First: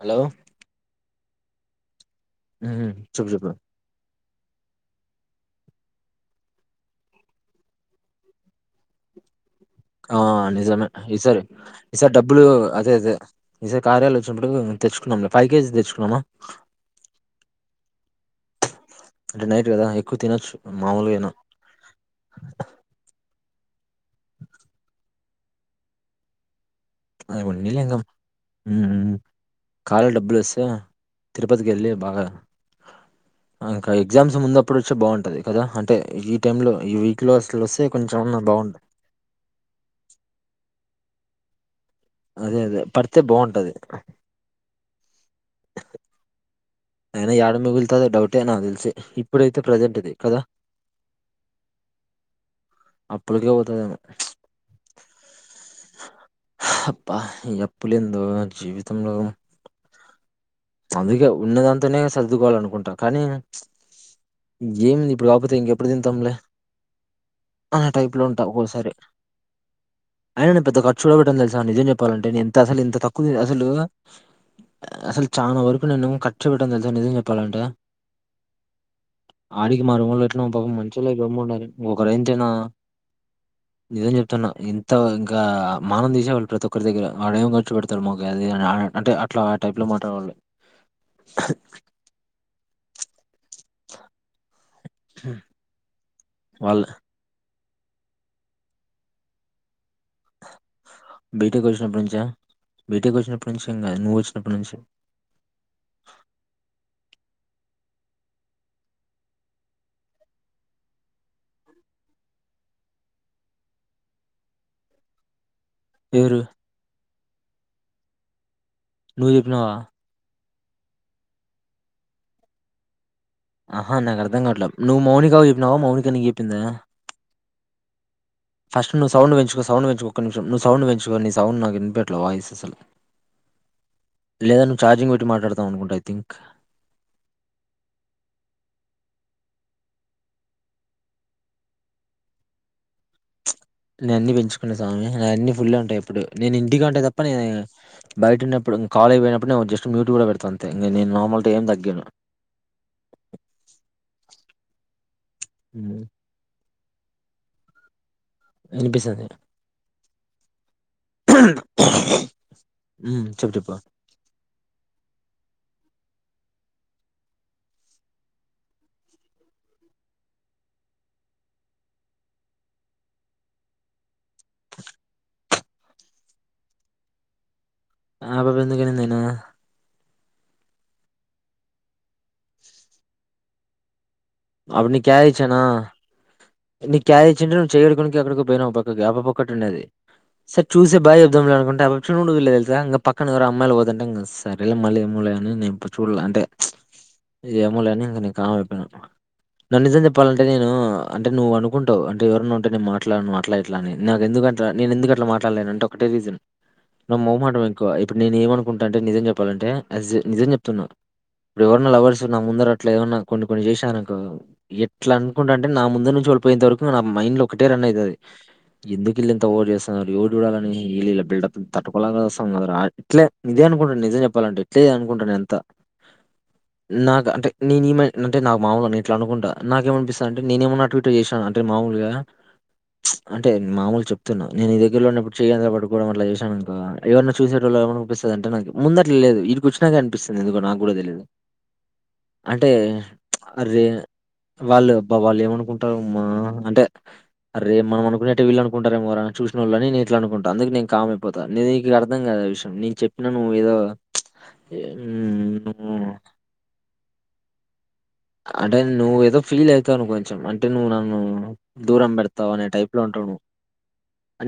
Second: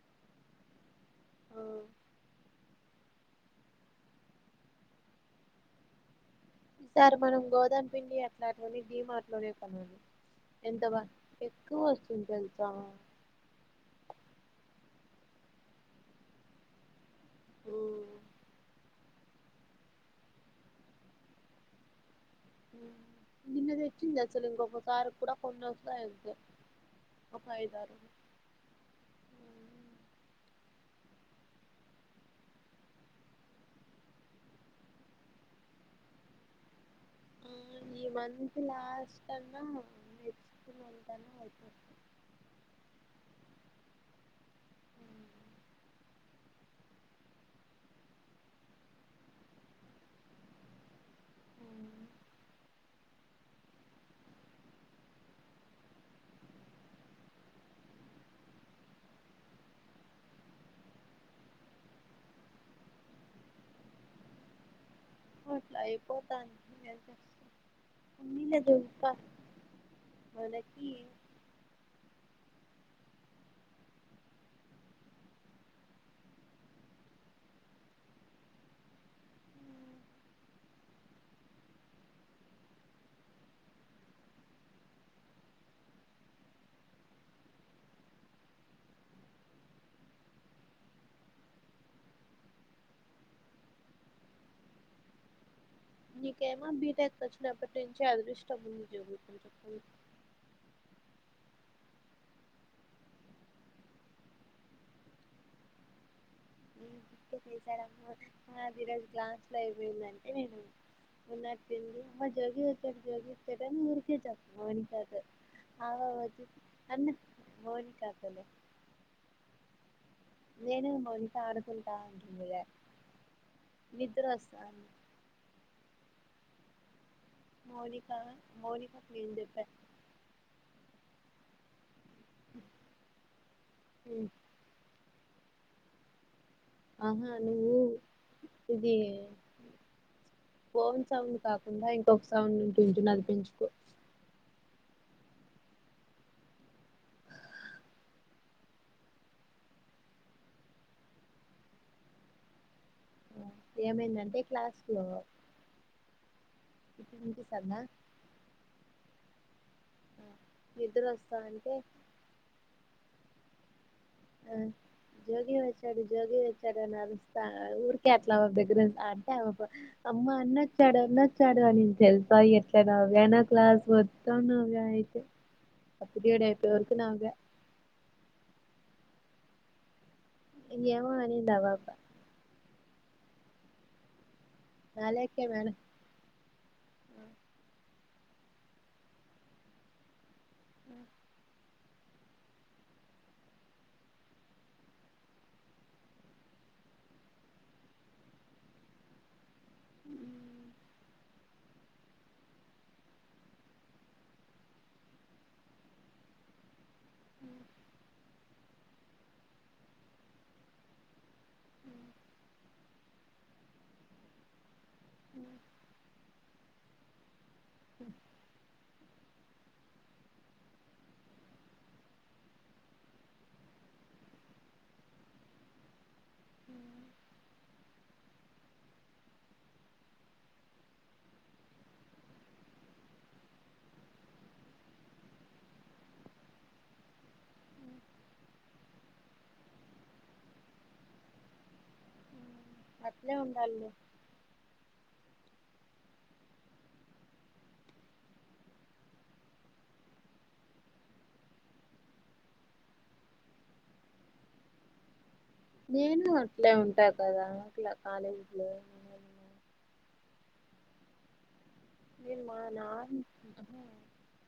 Hello. ఆహ్. ఉమ్ చెప్పు చెప్పుండి. సార్ మనం గోదామ్పిండి అట్లా అట్లనే డీమాట్లోనే తే. ఆహ్ నిజమే ఈ సార్ ఎక్కువ ఈసారి వస్తుంది డబ్బులు తెలుసా అదే ఉమ్. అదే ఈసారి కార్యాలో వచ్చినప్పుడు. తెచ్చుకుందాంలే ఫైవ్ కేజీస్ తెచ్చుకుందామా. అంటే నైట్ కదా ఎక్కువ తినొచ్చు మామూలుగైనా. నిన్నదెచ్చిందసలు ఇంకొకసారికి కూడ కొన్ని [unintelligible] అదే ఒక ఐదారు [unintelligible] ఉమ్ ఉమ్ ఉమ్. కార్య లో డబ్బులు వస్తాయా. తిరుపతికెళ్లి బాగా. ఆహ్ ఇంకా ఎగ్జామ్స్ ముందుప్పుడు వచ్చే బాగుంటది కదా అంటే ఈ టైమ్ లో ఈ వీక్. లో అసలు వస్తే ఉమ్ ఈ కొంచెం అన్నా మంతు బాగుంటది లాస్ట్ అన్నా నెక్స్ట్ మంతన్న అయిపొతది. అదే అదే పడితే బాగుంటది. బ్లాంక్ అయినా ఏడ మిగులుతదో డౌటే నాకు తెలిసి ఇప్పుడైతే ప్రజెంటిది కదా. ఉమ్. అప్పుడుకే పోతాదెమొ ప్చ్. అబ్బా ఈ అప్పులేందో జీవితంలో. అందుకే ఉన్నదాంతోనే సర్దుకోవాలనుకుంటాం కానీ ఏంది. ఇప్పుడు కాకపోతే అట్లా ఇంకెప్పుడు తింటాంలె అయిపోతాంది ఏం చేస్తాం అనే టైప్లో ఉంటా ఉన్నిలే ఒక్కోక్కసారి చూస్తా అయినా నేన్ పెద్ద మనకి ఖర్చు గుడ పెట్టన్ తెల్సా నిజం చెప్పాలం టే ఎంత అసల్ ఎంత తక్కు తి అసలు అసల్ చానా వరకు నేను ఖర్చు పెట్టన్ తెల్సా నిజం చెప్పాలంటే ఆడికి ఉమ్. మా రూమోల్ ఎట్లనో పాపం మంచిళ్లే గమ్మునున్నారు ఇంకొకర్ అయ్యి ఉంటేనా [inaudible] నిజం చెప్తున ఇంత ఇంకా మనంతిసే వాళ్ళు ప్రతి ఒక్కరి దగ్గర వాడేం ఖర్చు పెడతాడు అది ఇది అని అడ్. అంటే అట్లా ఆ టైప్ లో మాట్లాడేవాళ్లు. [inaudible] ఉమ్. నీకేమో బీటెక్ వచ్చినప్పట్ నుంచి అదృష్టం ఉంది [inaudible] బీటెక్ వచ్చినప్పటినుంచా బీటేక్ వచ్చినప్పట్నుంచేం కాదు నువ్ వచ్చినప్పట్ నుంచి [inaudible] చెక్ చేసాడమ్మా ఆ ఈరోజు గ్లాస్ లో అయిపోయిందంటే ఉన్నటినుండి అమ్మ జోగి వచ్చాడు జోగివచ్చాడు అని ఊరికే చెప్పమంటారు. ఆ ఎవరు ఒద్దు అన్న మోని ఖాతాలో నువ్ చెప్పినవా నేనేం అంట ఆడుకుంటా అంటుండేలె ఆహా నాక్ అర్థం కావట్ల నువ్వు మౌనికకి చెప్పినవా, మౌనికా నీకు చెప్పిందా? మౌని ఫస్ట్ నువ్ సౌండ్ పెంచుకో సౌండ్ పెంచుకో ఒక నిమిషం నువ్ సౌండ్ పెంచుకో నీ సౌండ్ నాకు ఇన్పి వాయిస్ అసల్ లేదా నువ్ చార్జింగ్ పెట్టి మాట్లాడుతున్నావ్ అనుకుంటా ఐ థింక్ ఆహా నువ్వు ఇది ఫోన్ సౌండ్ కాకుండా ఇంకొక్ సౌండ్ ఉంటుంది చూడు అది పెంచుకో నేన్ అన్ని పెంచుకున్న స్వామి నాయ్ అన్ని ఫుల్లే ఉంటాయి ఎప్పుడు నేన్ ఇంటికి ఉంటే తప్ప నేన్ బైటున్నప్పు ఇప్పుడు కాలేజ్ పోయినపుడ్ నేన్ జస్ట్ మ్యూటులో పెడ్తా అంతే ఇంగ నేను నార్మల్ టైం ఏం తగ్గియను. ఏమైందంటే క్లాస్లో హ్మ్ ఇప్పుడ్ ఇన్పిస్తాందా ఇన్పిస్తంది నిద్ర వస్తా అంటే మ్ చెప్ చెప్ప ఆ జోగి వచ్చాడు జోగి వచ్చాడు అని అరుస్తా ఊరికే అట్లా బెడ్ మీద అంటే అమ్మా అన్నచ్చాడు అన్నచ్చాడు అనింది తెల్సా ఎట్ల నవ్వానో క్లాస్ మొ మొత్తం నవ్వా అయితే ఆ పీరియడ్ అయిపోయే వరకు నవ్వా. ఆ పాపా ఎందుకు అనింది నినా ఏమో అనిందా పాపా అప్పుడ్ నీక్ క్యాష్ నాలేకే ఇచ్చానా మేడం నీక్ క్యాష్ ను చెయి కడుక్కొని ఎక్కడ్కో పోయినవ్ పక్కకి ఆ పాపా ఒకటి ఉన్నది సరే చూసి బాయ్ చెపుదాంలె అనుకుం ఆమెన్ చూడన్ గుడా చూడ్లే తెల్సా ఇంగ పక్కన ఎవరో అమ్మాయిల్ పోతంటే ఇగ సరేలే మళ్ళీ ఏమోలే అని నేన్ చూడ్లె అంటే ఏమోలే అని నేన్ ఇంక నీక్ కామ్ అయిపోయిన నన్ నిజం చెప్పాలంటే నేనూ అంటే నువ్వు అనుకుంటవ్ అంటే ఎవరైనా ఉంటే నేన్ మాట్లాడను అట్ల ఇట్ల నాకెందుక్ అంత నేన్ ఎందుకట్ల మాట్లాడ్లేనంటే ఒకటే రీసన్ నాక్ మొహమాటం ఎక్కువ ఇప్పుడ్ నేన్ ఏమనుకుంటా అంటే నిజం చెప్పాలంటే అజ్ నిజం చెప్తున్నా. ఇప్పుడ్ ఎవరన్నా లవర్స్ నా ముందర అట్లా ఎవైన్నా కొన్ని కొన్ని చేశార్ అ ఎట్లనుకుంట అంటే నా ముందర్ నుంచి వాళ్ళు పోయేంతవరకు నా మైండ్లో ఒకటే రన్ అయితది. ఎందుకు ఇళ్ళంతా ఓవర్ చేస్తున్నరు ఎవడు చూడాలని ఈల్ల బిల్డుప్ తట్టుకోలేక సస్తాం కదారా ఇట్లే ఇదే అనుకుంట నిజం చెప్పాలంటే ఎట్లే అనుకుంటా నే అంత నాక్ అంటే నీ నీ మైండ్ అంటే నాక్ మామూల్గ నేన్ ఇట్ల అనుకుంటా నాకేమనిపిస్తదంటే నేనే ఏమన్న అటుఇటు చేశాన అంటే మాముూల్గా అంటే మామూల్ చెప్తున్నా నేను నీ దగ్గర్లో ఉన్నప్పుడు చేయి అట్ల పట్టుకోవడం అట్లా చేసాననుకో ఎవరన్న చూసేటోల్ పిస్తదంటే నాక్ ముందట్లా లేదు ఈడిక్ వచ్చినాకే అనిపిస్తది ఎందుకో నాక్ గుడా తెలీదు. అంటే అట్లే అరే ఉండాలిలే వాళ్లు అబ్బా వాళ్ళు ఏమనుకుంటారు అంటే అర్ మనం అనుకునేటివి వీల్లు అనుకుంటారేమో రా అ చూష్నోలు అని ఇట్లా అనుకుంట. అందుకె నేను కామైపోతా నీకు అర్ధం కాదు. అ విషయం నేను చెప్పినా నువ్ ఏదో చ్ హ్మ్ నువ్వు నేను అట్లే ఉంటా కదా అట్ల అంటే నువ్ ఏదో ఫీల్ అయితాను కొంచం అంటే నువ్ నన్ను దూరం నేను పెడతావ్ మా అనే టైప్ లో నార్ ఉంటావు నువ్వు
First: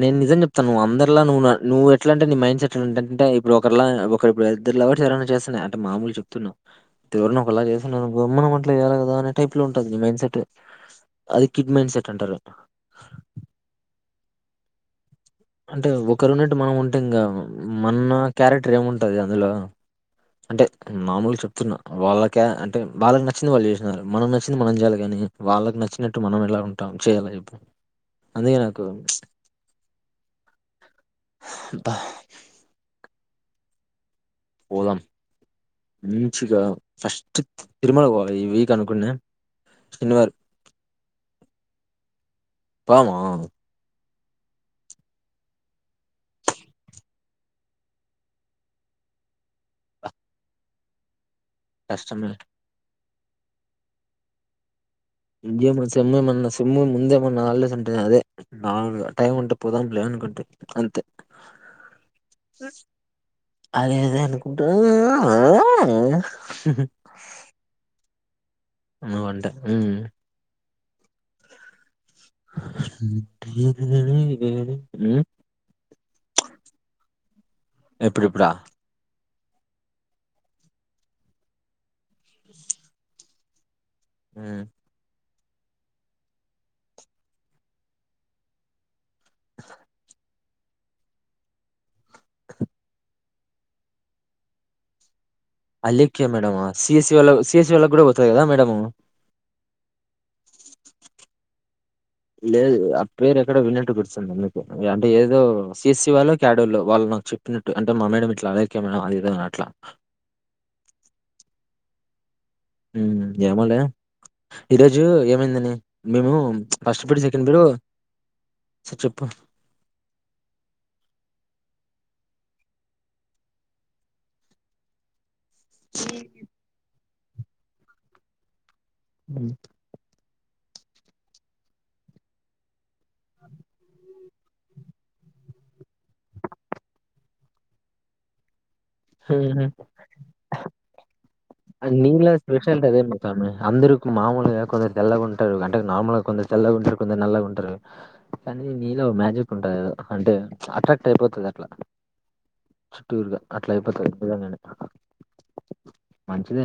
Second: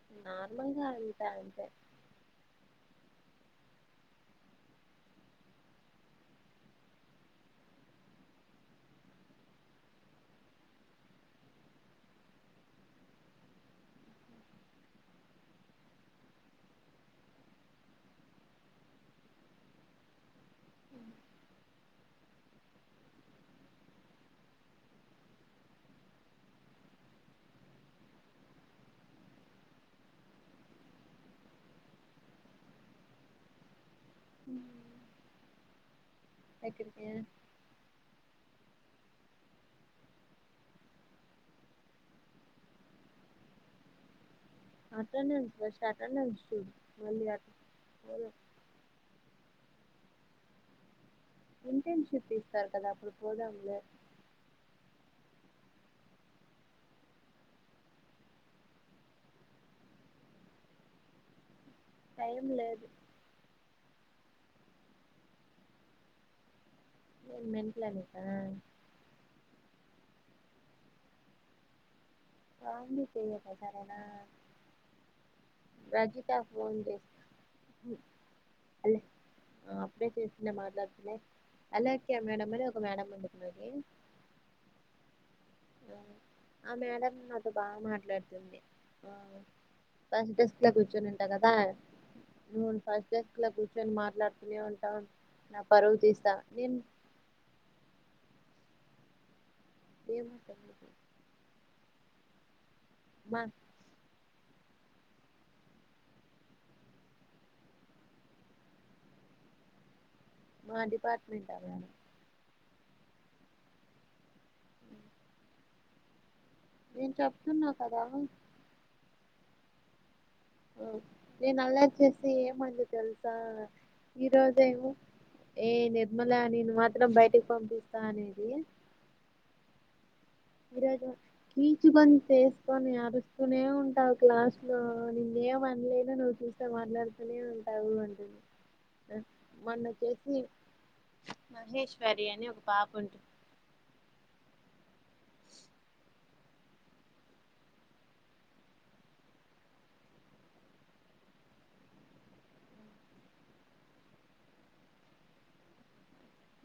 నేను నిజం చెప్తానువ్ నార్మల్గా అందరిలా ఉంటా నువ్వు అంతే నువ్వుట్లా అంటే మైండ్ సెట్ అంటే ఇప్పుడు ఒకరిలా ఒకరి ఇప్పుడు ఇద్దరులవర్స్ ఎవరనా చేస్తున్నా అంట మామూలు చెప్తున్నా. ఎవరిని ఒకలా చేమ్. నువ్ ఎవ్వర్ర కదా అనే టైప్ లో ఉంటది నీ మైండ్ సెట్ అది కిడ్మైన్ సెట్ అంటారు. అంటే ఒక రున్నట్ మనం ఉంటే ఇంగా మన్న క్యారెటర్ ఏముంటది అందులో అంటే మామూలుగా చెప్తున్నా. వాళ్ళకే అంటే వాళ్ళకి నచ్చింది వాళ్ళు చేసిన్నారు. మనం నచ్చింది మనం చేయాలి కాని వాళ్ళకి నచ్చినట్టు మనం ఎలా ఉంటాం చేయాలా చెప్పు అందుకే నాకు అబ్బ పోదం మంచిగా ఎక్కడికైనా ఫస్ట్ తిరుమల పొద్ ఈ వీక్ అనుకున్నా శనివార్ పదామా అట్టనే ఉంచోచ్ అట్టనే ఉంచు చూడు మళ్ళీ అ కష్టమే. ఇంటెర్న్షిప్ ఇస్తారు కదా అప్పుడు పోదాములె ఇదేంద్ర సెమ్ము మన్న సెమ్ము ముందే మొన్నహాలిడేస్ ఉంటే అదే బాగుండు టైమ్ ఉంటే పోదాంలే. అనుక్ అంతే అంతే టైం లేదు అదే అదే అనుకుంటా ఆ ఆ ఆ నేను మెంటలా నీకా నువ్ అంటే కామెడీ ఏ నీ చేయకు తెలీదు గాని రజితా ఫోన్ చేసిం ఎప్పుడు ఇప్పుడా ఆ అప్పుడే చేసింది మాట్లాడుతున్నా. అలేక్య మేడం అని ఒక మేడం ఉండేది మాక్ ఉ ఆ మేడం నాతో బాగా మాట్లాడుతుంది. ఫస్ట్ డెస్క్ లో కూర్చోనింటా కదా ఫస్ట్ ఇట్ల కూర్చొని మాట్లాడుతూనే ఉంటాం అలేక్య మేడమ్ ఆ సిఎస్ వాల్ల సిఎస్ వాల్లకు కూడా పోతది కదా మేడమూ ఏమో లేదు ఆ పేరు మా ఎక్కడో విన్నట్టు గుర్త్ అందుకు అంటే ఏదో సిఎసి వాళు క్యాడల్లో వాళ్ళు నాకు చెప్పినట్టు అంటే మా మేడం ఇట్లా అలేక్య మా ఇద అట్లా మా డిపార్ట్మెంట్ ఆమె ఏమోలే ఈరోజు ఏమైందని మేము ఫస్ట్ నేను అపడు సెకండ్ పడు చెప్తున్నా కదా సర్ చెప్పు ఆ నేను అల్లాచ్చేసి ఏమైందో తెలుసా ఈరోజేమో ఏ నిర్మలా నిన్ను మాత్రం బయటికి పంపిస్తా అనేది. ఉ ఈరోజు కీచుగొంతు ఏసుకొని అరుస్తూనే ఉంటావు క్లాస్ లో నిన్నే ఏం అనలేదు నువ్వు చూస్తే మాట్లాడుతూనే ఉంటావు అంటది. హుహు అది మహేశ్వరి నీల అని ఒక స్పెషల్ పాప కదా ఉంటుంది మాత్రమ అందరుకు మాముూలుగా కుదరి తెల్లగా ఉంటరు. అంటే నార్మల్ గా కొందరు తెల్లగా ఉంటరు. కొందరు నల్లగా ఉంటరు. కానీ నీలో మ్యాజిక్ ఉంటది. అంటే అట్రాక్ట్ అయిపోతది అట్లా చుట్టూరుగా అట్లా అయిపోతది నిజంగనే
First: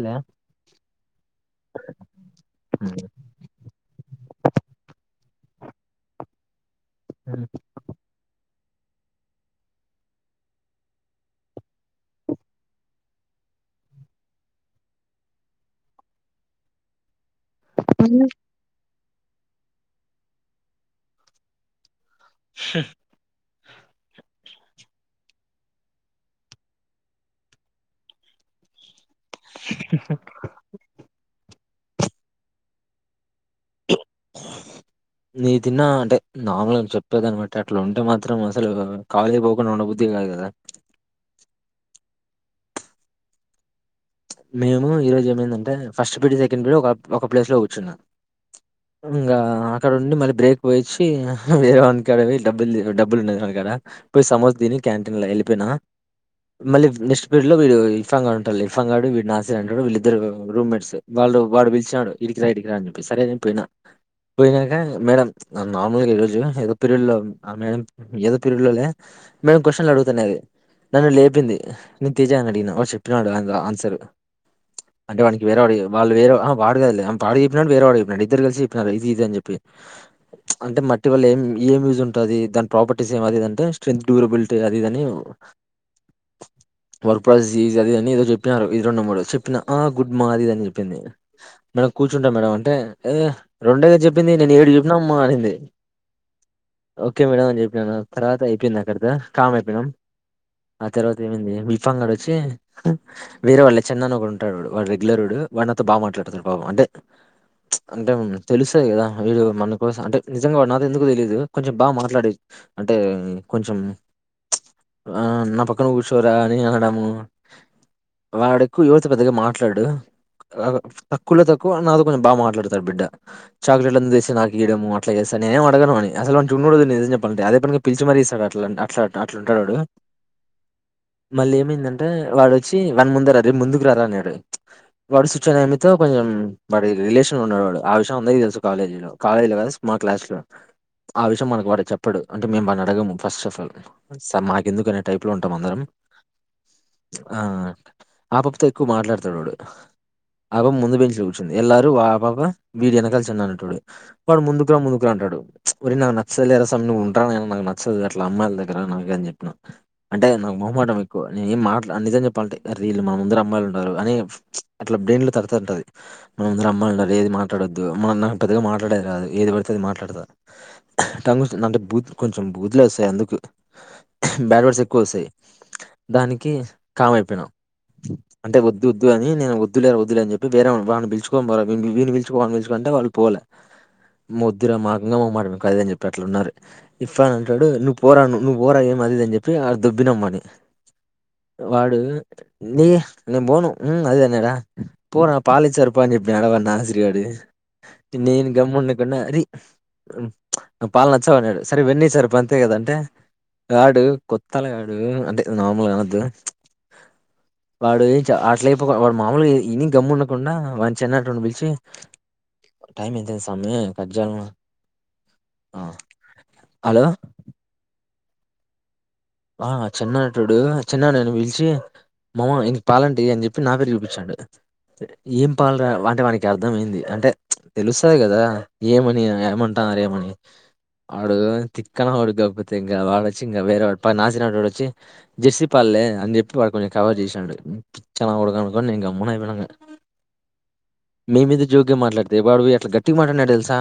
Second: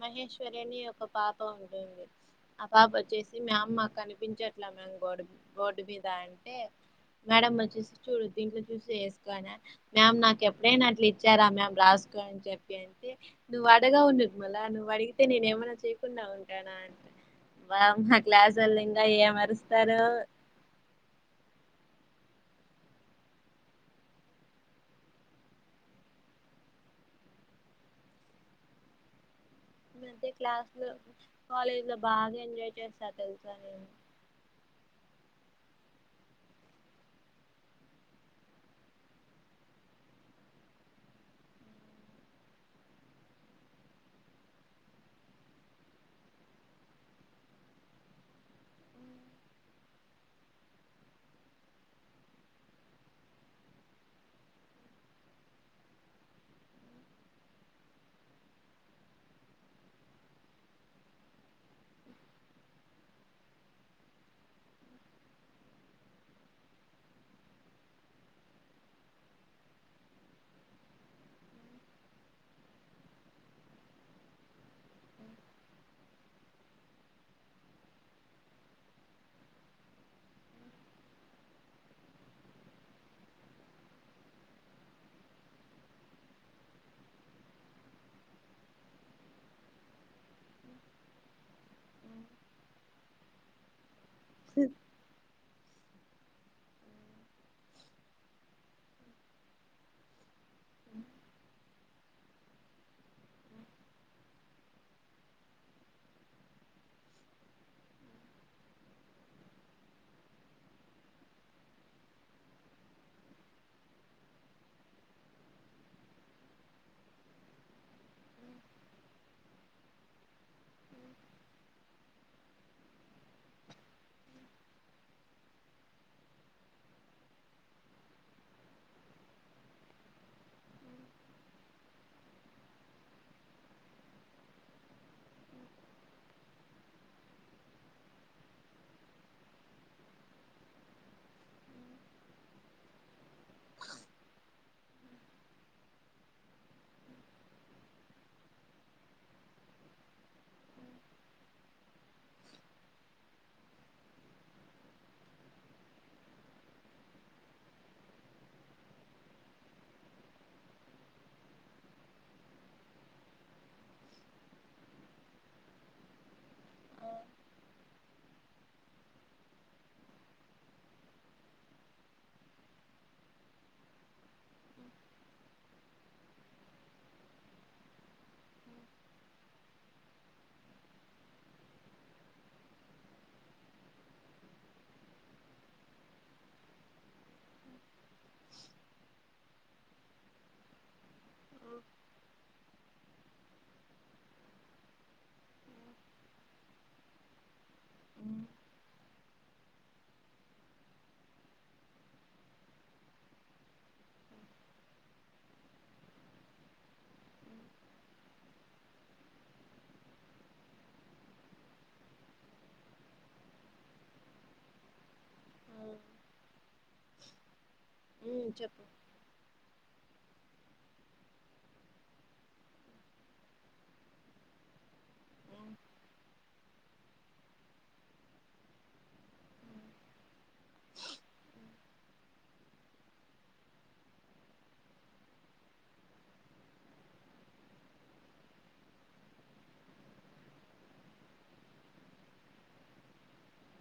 మహేశ్వరి అని ఒక పాప ఉంటున్ ఆ పాప ఉమ్. వచ్చేసి మ్యామ్ మాక్ కనిపించట్ల మేమ్ గోడ బోర్డు మీద అంటే ఉమ్. మేడం వచ్చేసి చూడు దీంట్లో చూసి ఏస్కో అనా మ్యామ్ నాకు ఎప్పుడైనా అట్లా ఇచ్చారా మ్యామ్ రాసుకోఅని చెప్పి అంటే నువ్ పడగా ఉన్ మలా నువ్వు అడిగితే నేను ఏమనా చేయకుండా ఉంటానా అంటే వా మా క్లాస్ ల్ తయ ఎమరుస్తారో ష్ అంతే క్లాస్లొ కాలేజ్ లో బాగా ఎంజాయ్ చేస్తారు తెలుసా. నేను నీ తిన్నా అంటే నార్మల్ గా చెప్పేదనమట్టి అట్లా ఉంటే మాత్రం అసలు కాలేజీ పోకుండా ఉండబుదద్ధి కాదు కదా. మేము ఈరోజు ఏమైందంటే ఫస్ట్ పీరిడి సెకండ్ పీరిడి ఒక్ ఒక ప్లేస్ లో కూర్చున్నా. ఇంగా అక్కడ ఉండి మళ్ళీ బ్రేక్ పోయిచ్చి వేరే వానీకాడ పోయి డబ్బులు డబ్బులు ఉండె కాన కద పోయి సమోస్ దిని క్యాంటీన్ ల వెళ్ళిపోయినా. మళ్ళీ నెక్స్ట్ పేరెడ్ లో వీడు ఇర్ఫాంగడ్ ఉంటాడ్ లె ఇర్ఫన్ వీడ్ నా సైడ్ ఉంటడు. వీళ్ళిద్దరు రూమ్మేట్స్ వాళ్ళు వాడు పిలిచినాడు. ఇడికిరా ఇడికిరా అని చెప్పి సరే అని చెప్పి పోయినా. పోయినాక మేడం నార్మల్గా ఈ రోజు ఏదో పీరియడ్ లో అ మేడం ఏదో పీరియడ్లొ లె మేడం క్వశ్చన్లు అడుగుతనేది. నన్ను లేపింది. నేను తెజని అడిగిన. ఆడు చెప్పినాడు ఆన్ ఆన్సర్ అంటే వానికి వేరే వాడు వాళ్లు వేరె ఆ వాడుద వాడు చెప్పినడు. వేరే వాడు చెప్పినడు. ఇద్దరు కలిసి చెప్పినారు. ఇది ఇది అని జెప్పి అంటే మట్టి వల్ల ఏం ఏం యూజ్ ఉంటది. దాని ప్రాపర్టీస్ ఏం అదిది అంటే స్ట్రెంత్ డ్యూరబిలిటీ అది ఇది అని వర్పుది జి అది అని ఏదో చెప్పినారు ఇది రెండు మూడు చెప్పిన ఆ గుడ్ మా అది ఇది అని చెప్పింది. మేడం ఉమ్, కూర్చుంటా మేడం అంటే ఏ రెండేగ చె చెప్పింది నేను ఏడు చెప్పినమ్మ అనింది. ఓకే మేడం అని చెప్పినాను. తర్వాత అయిపోయింది అక్కడితొ. కామ్ అయిపోయినాం. ఆ తర్వాత ఏమైంది ఉల్ఫామ్ గడొచ్చి వేరే వాళ్ళ చెన్నన్ అని ఒకడుంటాడు. వాడు రెగ్యులర్ వాడు నాతో బా మాట్లాడతారు. పాపం అంటే అంటే తెలుస్తది కదా. వీడు మన కోసం అంటే నిజంగా నాతో ఎందుకు తెలిదు. కొంచెం బాగా మాట్లాడే అంటే కొంచెం ఆ నా పక్కన కూర్చోరా అని అనడము వాడెక్కువ ఎవర్తో పెద్దగా మాట్లాడు తక్కువలో తక్కువ నాతో కొంచెం బాగా మాట్లాడతడు బిడ్డ చాక్లెట్ అని తెచ్చి నాకియడము అట్లా స నేనేం అడగను అని అసలు అటు చూడ్ చుడను. నిజం చెప్పాలంటే అదే పనిగ పిలిచి మరి ఇస్తాడ్. అట్లాంటా అట్లా అట్లా అట్లుంటాడు వాడు మళ్ళీ ఏమైందంటే వాడొచ్చి వాన్ ముందేర రే ముందుకు రారా అన్నాడు. వాడు సూచన నమ్మితో కొంచెం వాడి రిలేషన్ లో ఉన్నాడు. వాడు ఆ విషయం అందరికి తెలుసు. కాలేజీ లో కాలేజీ లో కాదు. మా క్లాస్ లో ఆ విషయం మనకు వాడు చెప్పడు. అంటే మేము వాని అడగము. ఫస్ట్ ఆఫ్ ఆల్ సార్ మాకు ఎందుకు అనే టైప్లో ఉంటాం అందరం. ఆపాపతో ఎక్కువ మాట్లాడుతాడు వాడు ఆపాప ముందు బెంచిల కూర్చుంది ఎల్లరు ఆ పాప వీడి వెనకాల చిన్న అనటడె వాడు ముందుకురా ముందుకురా అంటుండు. ఒరే నాకు నచ్చదులే. రాసా నువ్వుండ్రా నే నాకు నచ్చదు. అట్ల అమ్మాయిల దగ్గర నాకుఅని చెప్పిన అంటే నాకు మొహమ్మాటం ఎక్కువ. నేను ఏం మాటలా నిజేం చెప్పాలంటే వీళ్ళు మన ముందర అమ్మయిలు ఉన్నారు. అని అట్లా బ్రెయిన్ లో తడతంటది. మనముందర ఆ, అమ్మలున్నారు ఏది మాట్లాడొద్దు. నాకు పెద్దగా మాట్లాడేది రాదు ఏది పడితే అది మాట్లాడతా. టంగ్ బూత్ కొంచెం బూత్ల్ ఏ చయ్ అందుకు బ్యాడ్ వర్డ్సెక్కువొస్తాయ్ దానికి కామైపోయ్నం. అంటె వొద్దొద్దు అని నేను వద్దు లే వద్దు లే అన్ జెప్పి వేరే వాన్ని వాన్ని బిల్చుకోన్ బోర వాన్ని వీన్ని బిల్చుకు [unintelligible] కంటె వాళ్ పోల మొద్దుర మాకింగా మొహ్మాటం ఎక్కువ అదిన్ జెప్పినట్లున్నారు ఇఫ్రానంటాడు నువ్ పోర ను నువు పోరా ఏమ్ అదిది అని చెప్పి ఆ దొబ్బినాం వాన్ని ఉమ్, వాన్ మ్ నేన్ పోను ఉ అది ఇది అన్నాడా పోరా పాలు ఇచారు పో అని చెప్పిన నేను ఉమ్, గమ్ ఉండక్ అరి నా పాల నచ్చవ్ అన్నాడు సరే వెన్న ఇ సర పంతే కదాంటే ఆడు కొత్తల్గాడు అంతె నార్మల్గనొద్దు. వాడుయ్ చ అట్లైపోగ వాడ్ మామూల్గ ఇ ఇని గమ్ముండకుండా వాన్ చెన్నాటోన్ని బిల్చి టైమెంతైంది సామీ కడ్జెయ్ల్న. ఆ ఉమ్, అలొ. ఊమ్ చెప్ వా చిన్నాటుడు చిన్నానని పిలిచి మామ యీన్కి పాలంటెయ్ అన్ జెప్పి నా పేరు చూపిచ్చాండు. ఏం ఉమ్, పాల్రా వంటె వాన్కర్థమైంది అంటె చ్ తెలుస్తాద్ గదా ఏమని యామంట నారేమని ఆడు తిక్కనాకొడుగ్గాకపోతే ఇంగ వాడొచ్చి ఇంగ వేరే వాడ్ ప నాసినాటోడొచ్చి జెస్సీ పాల్లే అన్ జెప్పి వాడ్ కొంచెం కవర్ చేసిండు మ్ పిచ్చ నాకొడుకని నేని గమ్మునైపోయినింగ. మేమేదొ జోక్గ మాట్లాడ్తె వాడు ఎట్ల గట్టిగ్ మాట్లాన్నాడొ దెల్సా.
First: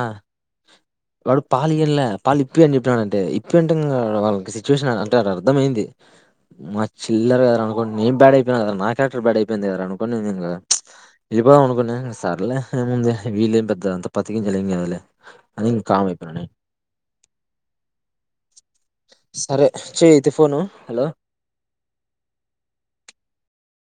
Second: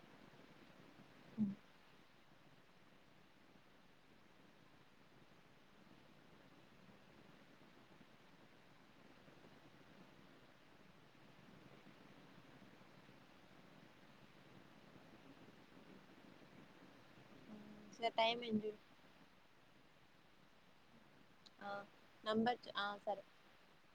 వాడు ఉమ్, పాలీ అన్ల పాలిప్పి అన్ జెప్పినాడంటె ఇప్పి అంటె ఇంగ వాళ్ళకి సిచ్యువేషన్ అ ట్టా అర్థమైంది. మా చిల్లర్ గదరా అన్కోని నేను బ్యాడైపోయినా గదా నా క్యారెక్టర్ బ్యాడైపోయింది గద రా అనుకోని నేనింగ. దిపోదామనుకున్నా ఇంగ సర్లే ఏముందే వీల్లేం పెద్ద అంత పత్తి గింజలేం కాద్లె అని ఇంకామైపోయ్ మ్. సార్ టైమైంది జూడు. చెయ్ ఐతే ఫోను హలో. ఆ నెంబర్ చ్ ఆ సరె.